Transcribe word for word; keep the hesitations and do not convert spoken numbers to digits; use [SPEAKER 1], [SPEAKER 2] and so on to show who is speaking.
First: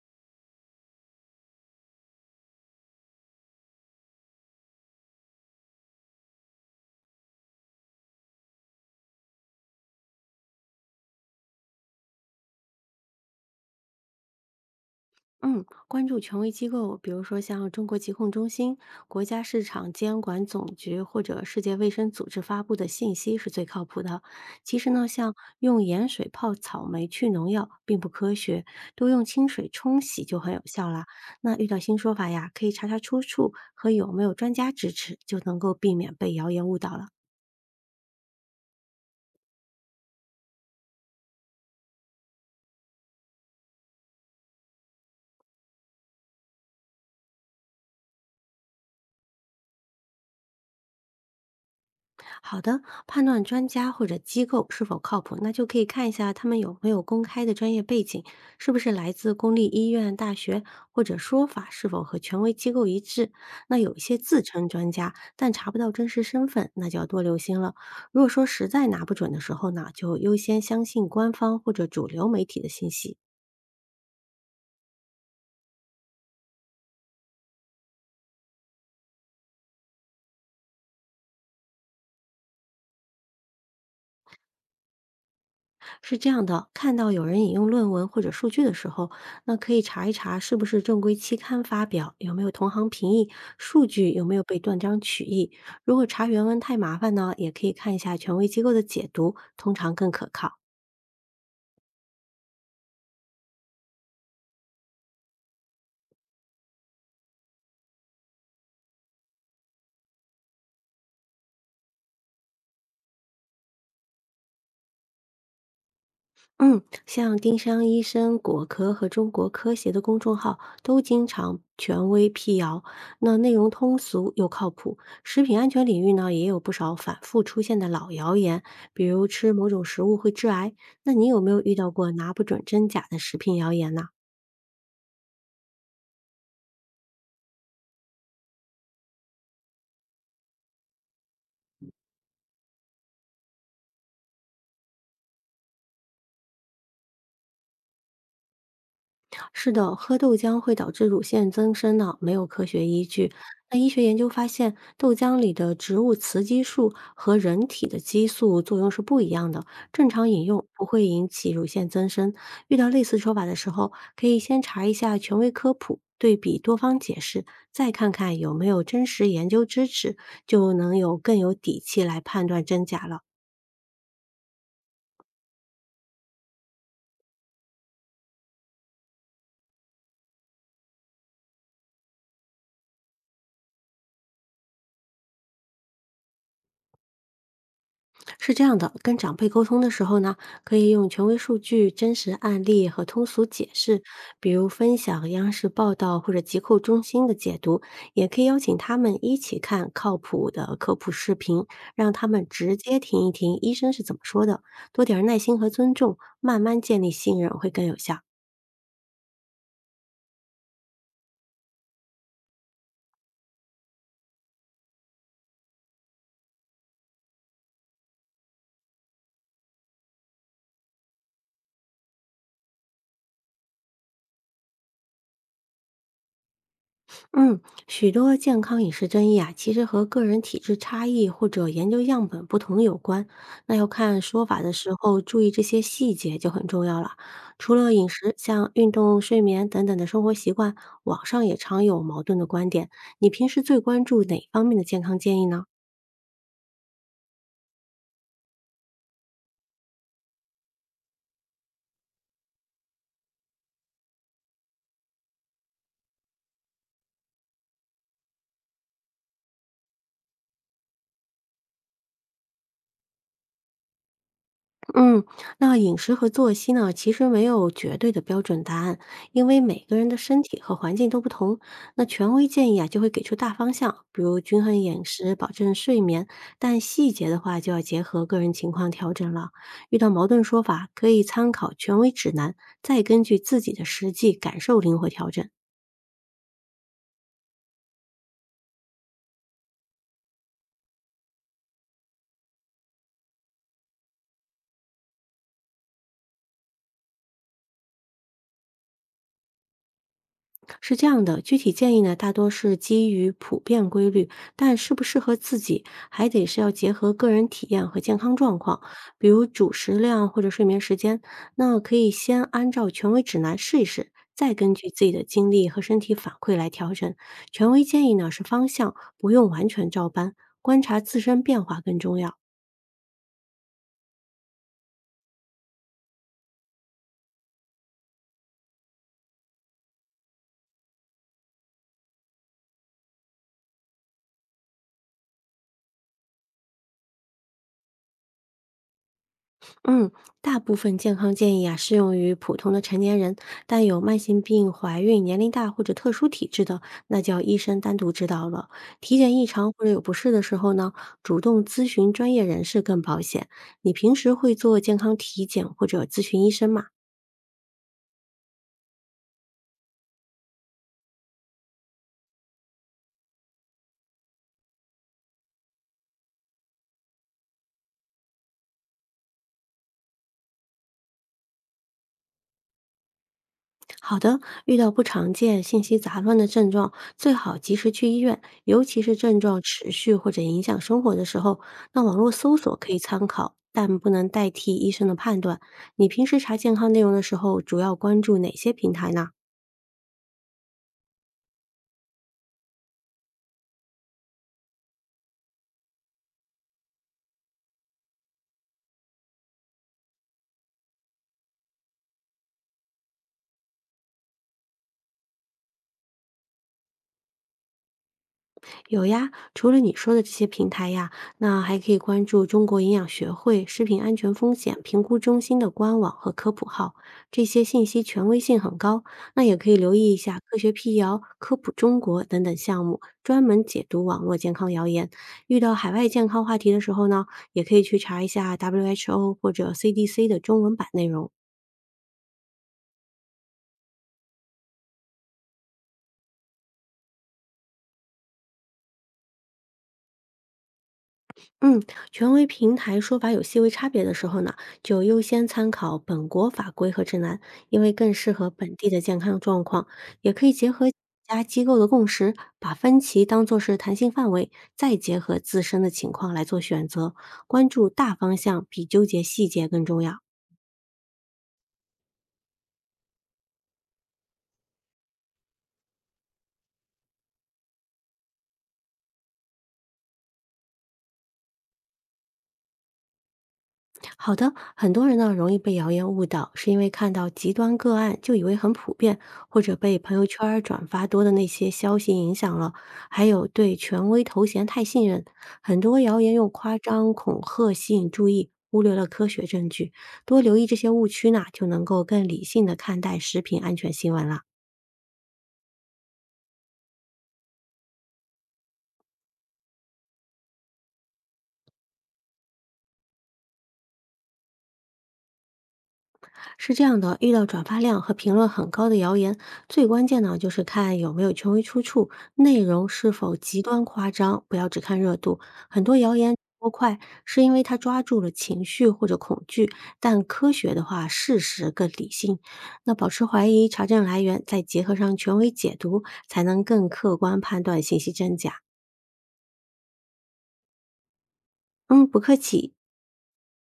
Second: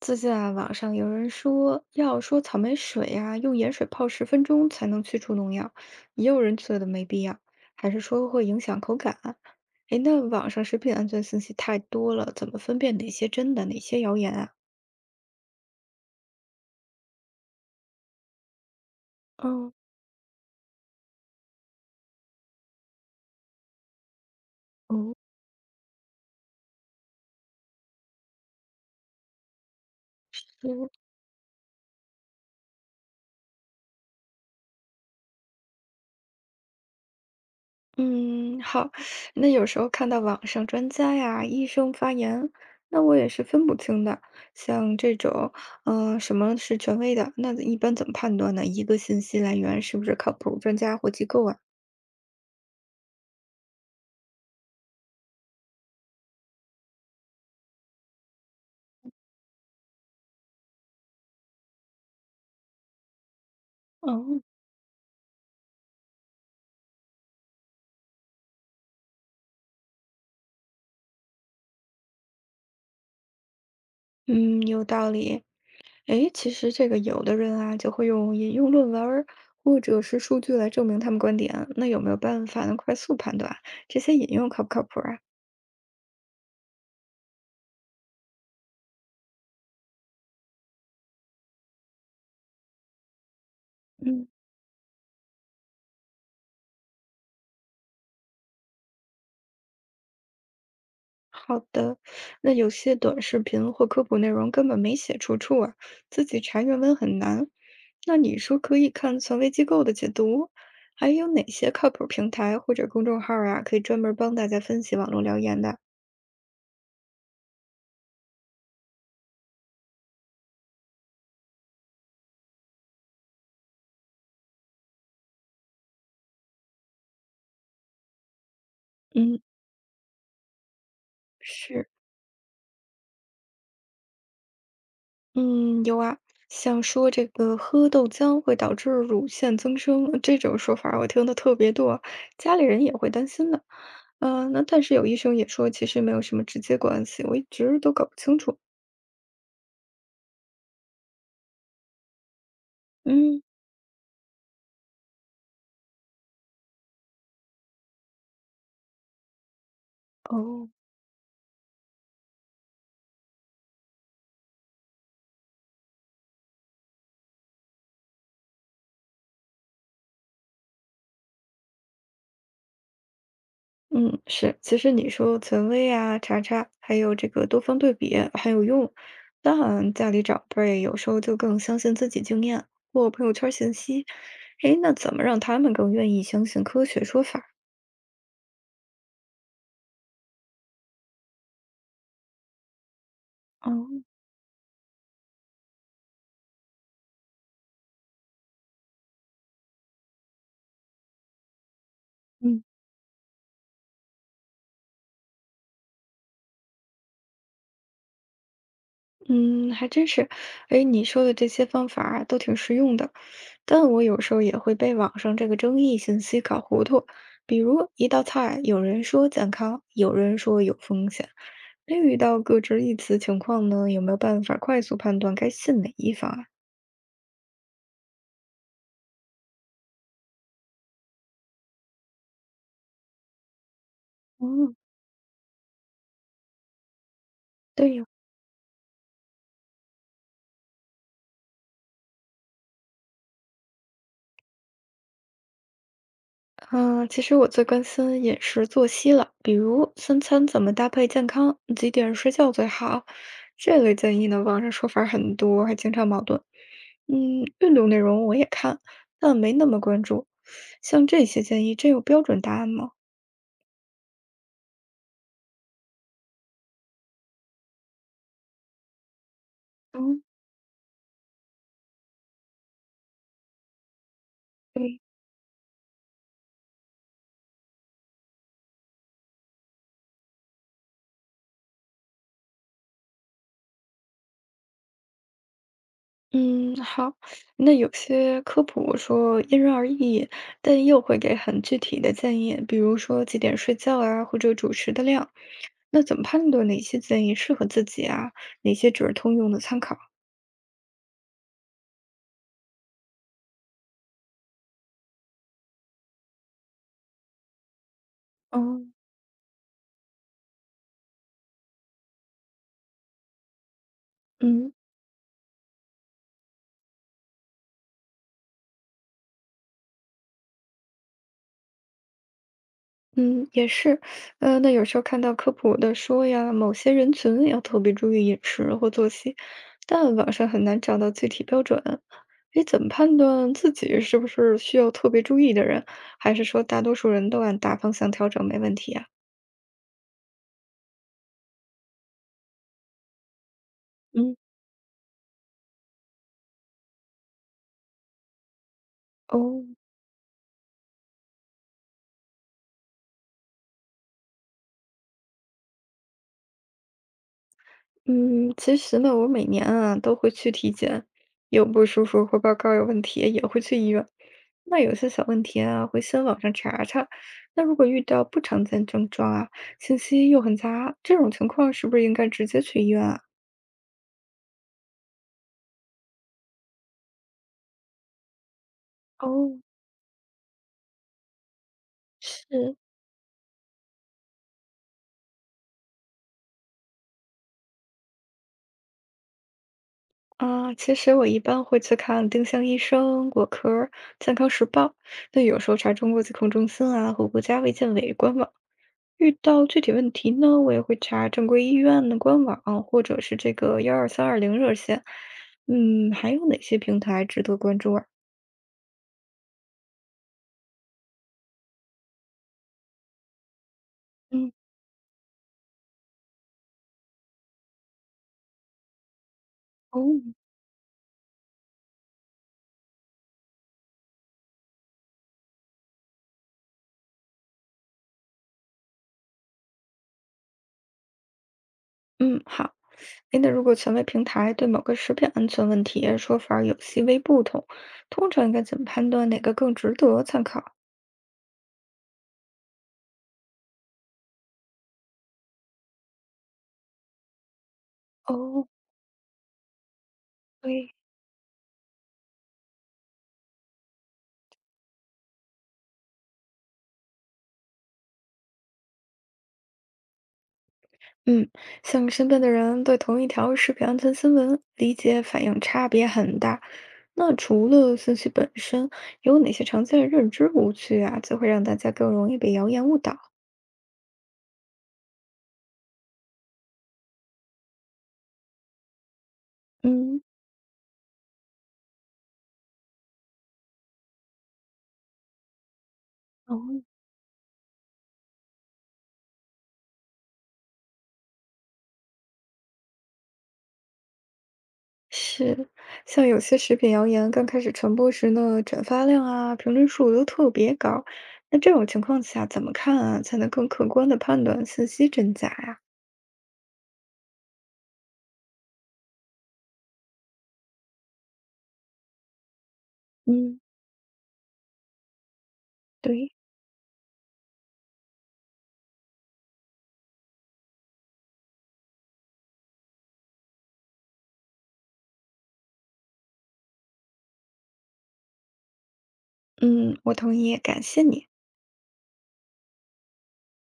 [SPEAKER 1] 最近啊，网上有人说要说草莓水呀、用盐水泡十分钟才能去除农药，也有人觉得没必要，还是说会影响口感啊。哎，那网上食品安全信息太多了，怎么分辨哪些真的，哪些谣言啊？
[SPEAKER 2] 嗯，关注权威机构，比如说像中国疾控中心、国家市
[SPEAKER 1] 嗯，
[SPEAKER 2] 场监管总局或者世界卫生组织发布的信息是最靠谱的。其实呢，
[SPEAKER 1] 哦，
[SPEAKER 2] 像用盐水泡草莓去农药并不科学，多用清水冲洗就很有效了。那遇到新说法呀，可以查查出处和有没有专家支持，就能够避免被谣言误导了。
[SPEAKER 1] 嗯，好。那有时候看到网上专家呀、医生发言，那我也是分不清的。像这种，嗯、什么是权威的？那一般怎么判断呢？一个信息来源是不是靠谱专家或机构啊？
[SPEAKER 2] 好的，判断专家或者机构是否靠谱，那就可以看一下他们有没有公开的专业背景，是不是来自公立医院、大学，或者说法是否和权威机构一致。那有一些
[SPEAKER 1] 哦，
[SPEAKER 2] 自称专家，但查不到真实身份，那就要多留心了。如果说实在拿不准的时候呢，就优先相信官方或者主流媒体的信息。
[SPEAKER 1] 嗯，有道理。诶，其实这个有的人啊，就会用引用论文儿或者是数据来证明他们观点。那有没有办法能快速判断这些引用靠不靠谱啊？
[SPEAKER 2] 是这样的，看到有人引用论文或者数据的时候，那可以查一查是不是正规期刊发表，有没有同行评议，数据有
[SPEAKER 1] 嗯。
[SPEAKER 2] 没有被断章取义。如果查原文太麻烦呢，也可以看一下权威机构的解读，通常更可靠。
[SPEAKER 1] 好的，那有些短视频或科普内容根本没写出处啊，自己查原文很难。那你说可以看权威机构的解读，还有哪些靠谱平台或者公众号儿啊，可以专门帮大家分析网络谣言的？
[SPEAKER 2] 嗯，像丁香医生、果壳和中国科协的公众号都经常权威辟谣，那内容通俗又靠谱。食品安全领域呢，也有不少反复出现的老谣言，比如
[SPEAKER 1] 嗯，
[SPEAKER 2] 吃某种食物会致癌。那你有没有遇
[SPEAKER 1] 是，
[SPEAKER 2] 到过拿不准真假的食品谣言呢？
[SPEAKER 1] 嗯，有啊，像说这个喝豆浆会导致乳腺增生这种说法儿我听的特别多，家里人也会担心的。嗯、那但是有医生也说，其实没有什么直接关系，我一直都搞不清楚。
[SPEAKER 2] 是的，喝豆浆会导致乳腺增生呢？没有科学依据。
[SPEAKER 1] 嗯，
[SPEAKER 2] 那医学研究发现，豆浆里的植物雌激素和人体的激素作用是不一样的。正常饮用
[SPEAKER 1] 哦，
[SPEAKER 2] 不会引起乳腺增生。遇到类似说法的时候，可以先查一下权威科普，对比多方解释，再看看有没有真实研究支持，就能有更有底气来判断真假了。
[SPEAKER 1] 嗯，是，其实你说权威啊、查查，还有这个多方对比很有用。当然，家里长辈有时候就更相信自己经验或朋友圈信息。诶，那怎么让他们更愿意相信科学说法儿？
[SPEAKER 2] 是这样的，跟长辈沟通的时候呢，可以用权威数据、真实案例和通俗解释，
[SPEAKER 1] 哦，
[SPEAKER 2] 比如分享央视报道或者疾控中心的解读，也可以邀请他们一起看靠谱的科普视频，让他们
[SPEAKER 1] 嗯，
[SPEAKER 2] 直接听一听医生是怎么说的，多点儿耐心和尊重，慢慢建立信任会更有效。
[SPEAKER 1] 嗯，还真是。哎，你说的这些方法儿啊都挺实用的，但我有时候也会被网上这个争议信息搞糊涂。比如一道菜，有人说健康，有人说有风险，那遇到各执一词情况呢，有没有办法快速判断该信哪一方啊？
[SPEAKER 2] 嗯，许多健康饮食争议啊，其实和个人体质差异或者研究样本不同有关。那要看说法的
[SPEAKER 1] 哦，
[SPEAKER 2] 时候，注意这些细节就很重要了。除了
[SPEAKER 1] 对呀。
[SPEAKER 2] 饮食，像运动、睡眠等等的生活习惯，网上也常有矛盾的观点。你平时最关注哪方面的健康建议呢？
[SPEAKER 1] 嗯，其实我最关心饮食作息了，比如三餐怎么搭配健康，几点睡觉最好，这类建议呢，网上说法儿很多，还经常矛盾。嗯，运动内容我也看，但没那么关注。像这些建议，真有标准答案吗？
[SPEAKER 2] 嗯，那饮食和作息呢，其实没有绝对的标准答案，因为每个人的
[SPEAKER 1] 嗯。
[SPEAKER 2] 身体和环境都不同。那权威建议啊，就会给出大方向，比如均衡饮食，保证睡眠，但细节的话就要结合个人情况调整了。遇到矛盾说法，可以参考权威指南，再根据自己的实际感受灵活调整。
[SPEAKER 1] 嗯，好。那有些科普说因人而异，但又会给很具体的建议，比如说几点睡觉啊，或者主食的量。那怎么判断哪些建议适合自己啊？哪些只是通用的参考？
[SPEAKER 2] 是这样的，具体建议呢，大多是基于普遍规律，但适不适合自己，还得是要结合个人体验和健康状况，
[SPEAKER 1] 哦，
[SPEAKER 2] 比如主食量或者睡眠时间。那可以先按照权威指南试一试，再
[SPEAKER 1] 嗯。
[SPEAKER 2] 根据自己的经历和身体反馈来调整。权威建议呢是方向，不用完全照搬，观察自身变化更重要。
[SPEAKER 1] 嗯，也是，呃，那有时候看到科普的说呀，某些人群要特别注意饮食或作息，但网上很难找到具体标准。你怎么判断自己是不是需要特别注意的人，还是说大多数人都按大方向调整没问题啊？
[SPEAKER 2] 嗯，大部分健康建议啊适用于普通的成年人，但有慢
[SPEAKER 1] 嗯，
[SPEAKER 2] 性病、怀孕、年龄大或者特殊体质的，那就要医生单独指导了。体检异
[SPEAKER 1] 哦，
[SPEAKER 2] 常或者有不适的时候呢，主动咨询专业人士更保险。你平时会做健康体检或者咨询医生吗？
[SPEAKER 1] 嗯，其实呢，我每年啊都会去体检，有不舒服或报告有问题，也会去医院。那有些小问题啊，会先网上查查。那如果遇到不常见症状啊，信息又很杂，这种情况是不是应该直接去医院啊？
[SPEAKER 2] 好的，遇到不常见、信息杂乱的症状，最好及时去医院，尤其是症
[SPEAKER 1] 哦，
[SPEAKER 2] 状持续或者影响生活的时候，那网络搜索
[SPEAKER 1] 是，
[SPEAKER 2] 可以参考，但不能代替医生的判断。你平时查健康内容的时候，主要关注哪些平台呢？
[SPEAKER 1] 啊，其实我一般会去看丁香医生、果壳儿健康时报，那有时候查中国疾控中心啊和国家卫健委官网。遇到具体问题呢，我也会查正规医院的官网，或者是这个幺二三二零热线。嗯，还有哪些平台值得关注啊？
[SPEAKER 2] 有呀，除了你说的这些平台呀，那还可以关注中国营养学会食品安全
[SPEAKER 1] 嗯，
[SPEAKER 2] 风险评估中心的官网和科普号，这些信息权威性很高。那也可以留
[SPEAKER 1] 哦，
[SPEAKER 2] 意一下科学辟谣、科普中国等等项目，专门解读网络健康谣言。遇到海外健康话题的时候呢，也可以去查一下 W H O 或者 C D C 的中文版内容。
[SPEAKER 1] 嗯，好。哎，那如果权威平台对某个食品安全问题说法儿有细微不同，通常应该怎么判断哪个更值得参考？
[SPEAKER 2] 嗯，权威平台说法有细微差别的时候呢，就优先参考本国法规和指南，因为更适合
[SPEAKER 1] 哦，
[SPEAKER 2] 本地的健康状况。也可以结合
[SPEAKER 1] 对，
[SPEAKER 2] 家机构的共识，把分歧当做是弹性范围，再结合自身的情况来做选择。关注大方向比纠结细节更重要。
[SPEAKER 1] 嗯，像身边的人对同一条食品安全新闻理解反应差别很大。那除了信息本身，有哪些常见的认知误区啊，就会让大家更容易被谣言误导？
[SPEAKER 2] 好的，很多人呢容易被谣言误导，是因为看到极端个案就以为很普遍，或者被朋
[SPEAKER 1] 嗯，
[SPEAKER 2] 友圈儿转发多的那些消息影响了，还有对权威头衔太信任，很多谣言用
[SPEAKER 1] 哦，
[SPEAKER 2] 夸张、恐吓吸引注意，忽略了科学证据。多留意这些误区呢，就能够更理性的看待食品安全新闻了。
[SPEAKER 1] 是，像有些食品谣言刚开始传播时呢，转发量啊、评论数都特别高。那这种情况下，怎么看啊，才能更客观的判断信息真假呀、
[SPEAKER 2] 是这样的，遇到转发量和评论很高的谣言，最关键呢就是看有没有权威出处，内容是否
[SPEAKER 1] 嗯，
[SPEAKER 2] 极端夸张，不要只看热度。很多谣
[SPEAKER 1] 对。
[SPEAKER 2] 言播快是因为它抓住了情绪或者恐惧，但科学的话，事实更理性。那保持怀疑，查证来源，再结合上权威解读，才能更客观判断信息真假。
[SPEAKER 1] 嗯，我同意，感谢你。
[SPEAKER 2] 嗯，不客气。